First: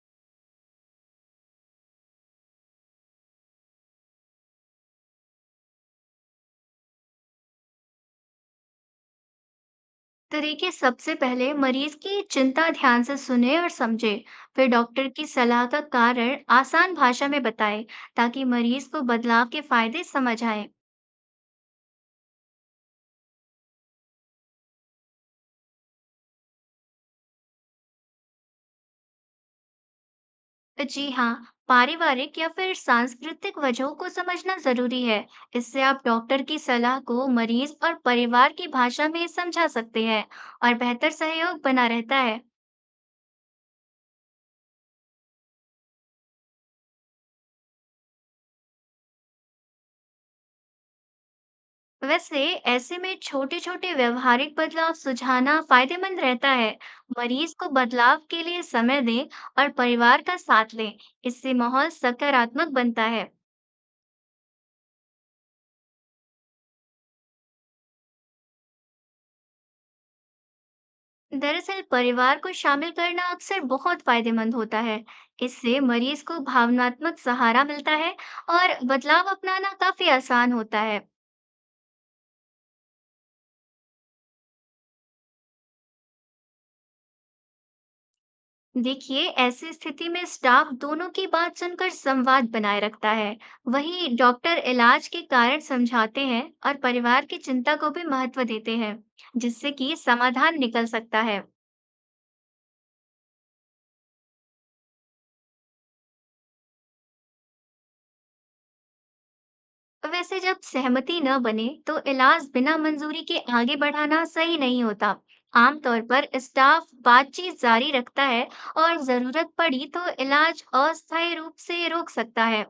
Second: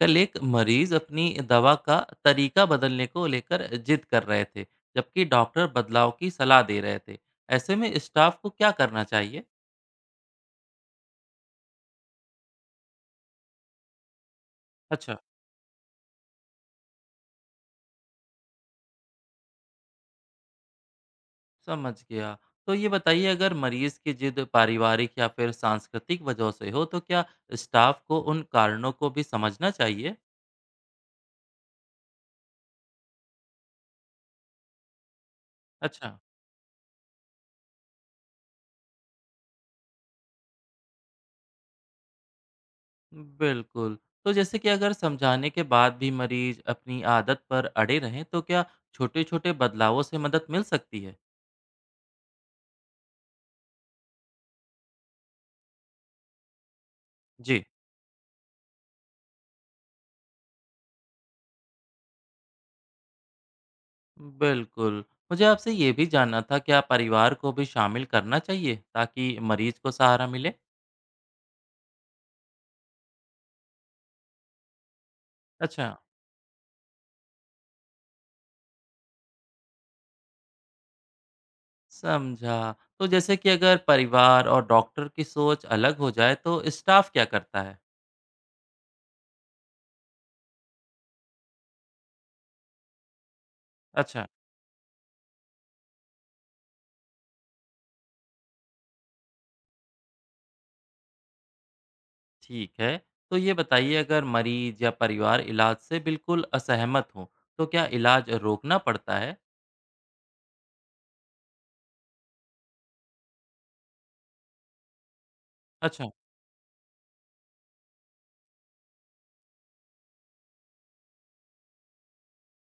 कल एक मरीज अपनी दवा का तरीका बदलने को लेकर जिद कर रहे थे, जबकि डॉक्टर बदलाव की सलाह दे रहे थे। ऐसे में स्टाफ को क्या करना चाहिए? तो देखिए, सबसे पहले मरीज की चिंता ध्यान से सुने और समझे। फिर डॉक्टर अच्छा। की सलाह का कारण आसान भाषा में बताएं, ताकि मरीज को बदलाव के फायदे समझ आए। समझ गया। तो ये बताइए, अगर मरीज की जिद पारिवारिक या फिर सांस्कृतिक वजह से हो, तो क्या स्टाफ को उन कारणों को भी समझना चाहिए? जी हाँ, पारिवारिक या फिर सांस्कृतिक वजहों को समझना जरूरी है। इससे आप अच्छा। डॉक्टर की सलाह को मरीज और परिवार की भाषा में समझा सकते हैं और बेहतर सहयोग बना रहता है। बिल्कुल। तो जैसे कि अगर समझाने के बाद भी मरीज अपनी आदत पर अड़े रहें, तो क्या छोटे छोटे बदलावों से मदद मिल सकती है? वैसे, ऐसे में छोटे छोटे व्यवहारिक बदलाव सुझाना फायदेमंद रहता है। मरीज जी। को बदलाव के लिए समय दें और परिवार का साथ लें। इससे माहौल सकारात्मक बनता है। बिल्कुल। मुझे आपसे ये भी जानना था, क्या परिवार को भी शामिल करना चाहिए, ताकि मरीज को सहारा मिले? दरअसल परिवार को शामिल करना अक्सर बहुत फायदेमंद होता है। इससे अच्छा। मरीज को भावनात्मक सहारा मिलता है और बदलाव अपनाना काफी आसान होता है। समझा। तो जैसे कि अगर परिवार और डॉक्टर की सोच अलग हो जाए, तो स्टाफ क्या करता है? देखिए, ऐसी स्थिति में स्टाफ दोनों की बात सुनकर संवाद बनाए रखता है। वहीं अच्छा। डॉक्टर इलाज के कारण समझाते हैं और परिवार की चिंता को भी महत्व देते हैं, जिससे कि समाधान निकल सकता है। ठीक है। तो ये बताइए, अगर मरीज या परिवार इलाज से बिल्कुल असहमत हो, तो क्या इलाज रोकना पड़ता है? वैसे जब सहमति न बने तो इलाज बिना मंजूरी के आगे बढ़ाना सही नहीं होता। आमतौर अच्छा। पर स्टाफ बातचीत जारी रखता है और जरूरत पड़ी तो इलाज अस्थायी रूप से रोक सकता है।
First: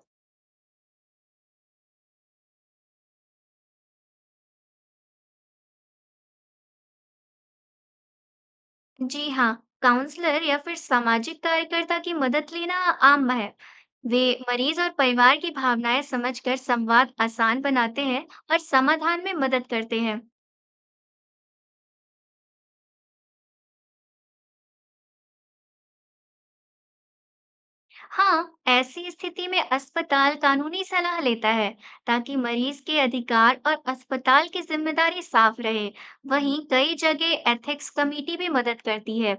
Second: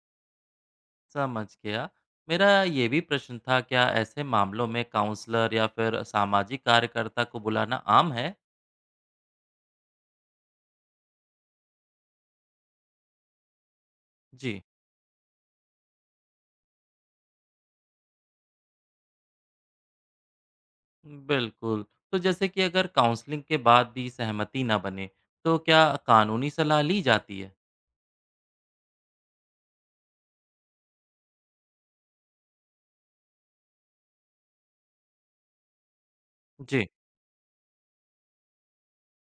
समझ गया। मेरा ये भी प्रश्न था, क्या ऐसे मामलों में काउंसलर या फिर सामाजिक कार्यकर्ता को बुलाना आम है? जी हाँ, काउंसलर या फिर सामाजिक कार्यकर्ता की मदद लेना आम है। वे जी। मरीज और परिवार की भावनाएं समझकर संवाद आसान बनाते हैं और समाधान में मदद करते हैं। बिल्कुल। तो जैसे कि अगर काउंसलिंग के बाद भी सहमति ना बने, तो क्या कानूनी सलाह ली जाती है? हाँ, ऐसी स्थिति में अस्पताल कानूनी सलाह लेता है, ताकि मरीज के अधिकार और अस्पताल की जिम्मेदारी साफ रहे। वहीं जी। कई जगह एथिक्स कमेटी भी मदद करती है।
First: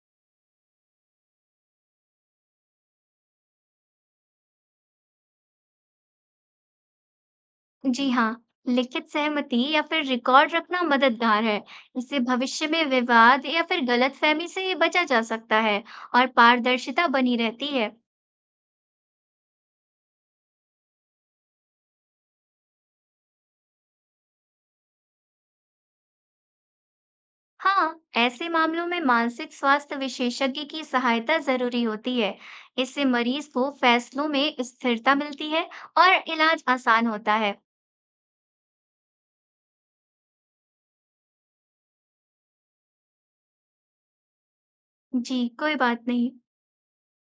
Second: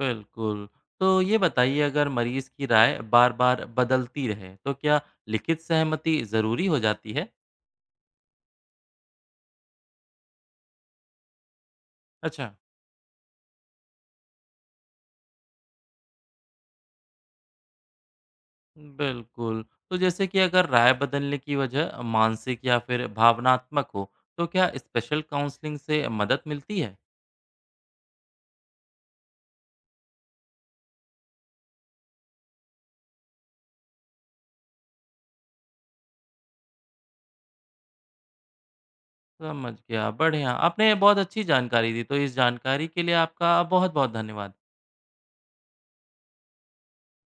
बिल्कुल। तो ये बताइए, अगर मरीज की राय बार-बार बदलती रहे, तो क्या लिखित सहमति ज़रूरी हो जाती है? जी हाँ, लिखित सहमति या फिर रिकॉर्ड रखना मददगार है। इससे अच्छा। भविष्य में विवाद या फिर गलतफहमी से बचा जा सकता है और पारदर्शिता बनी रहती है। बिल्कुल। तो जैसे कि अगर राय बदलने की वजह मानसिक या फिर भावनात्मक हो, तो क्या स्पेशल काउंसलिंग से मदद मिलती है? हाँ, ऐसे मामलों में मानसिक स्वास्थ्य विशेषज्ञ की सहायता जरूरी होती है। इससे मरीज को फैसलों में स्थिरता मिलती है और इलाज आसान होता है। समझ गया, बढ़िया। आपने बहुत अच्छी जानकारी दी, तो इस जानकारी के लिए आपका बहुत-बहुत धन्यवाद। जी, कोई बात नहीं।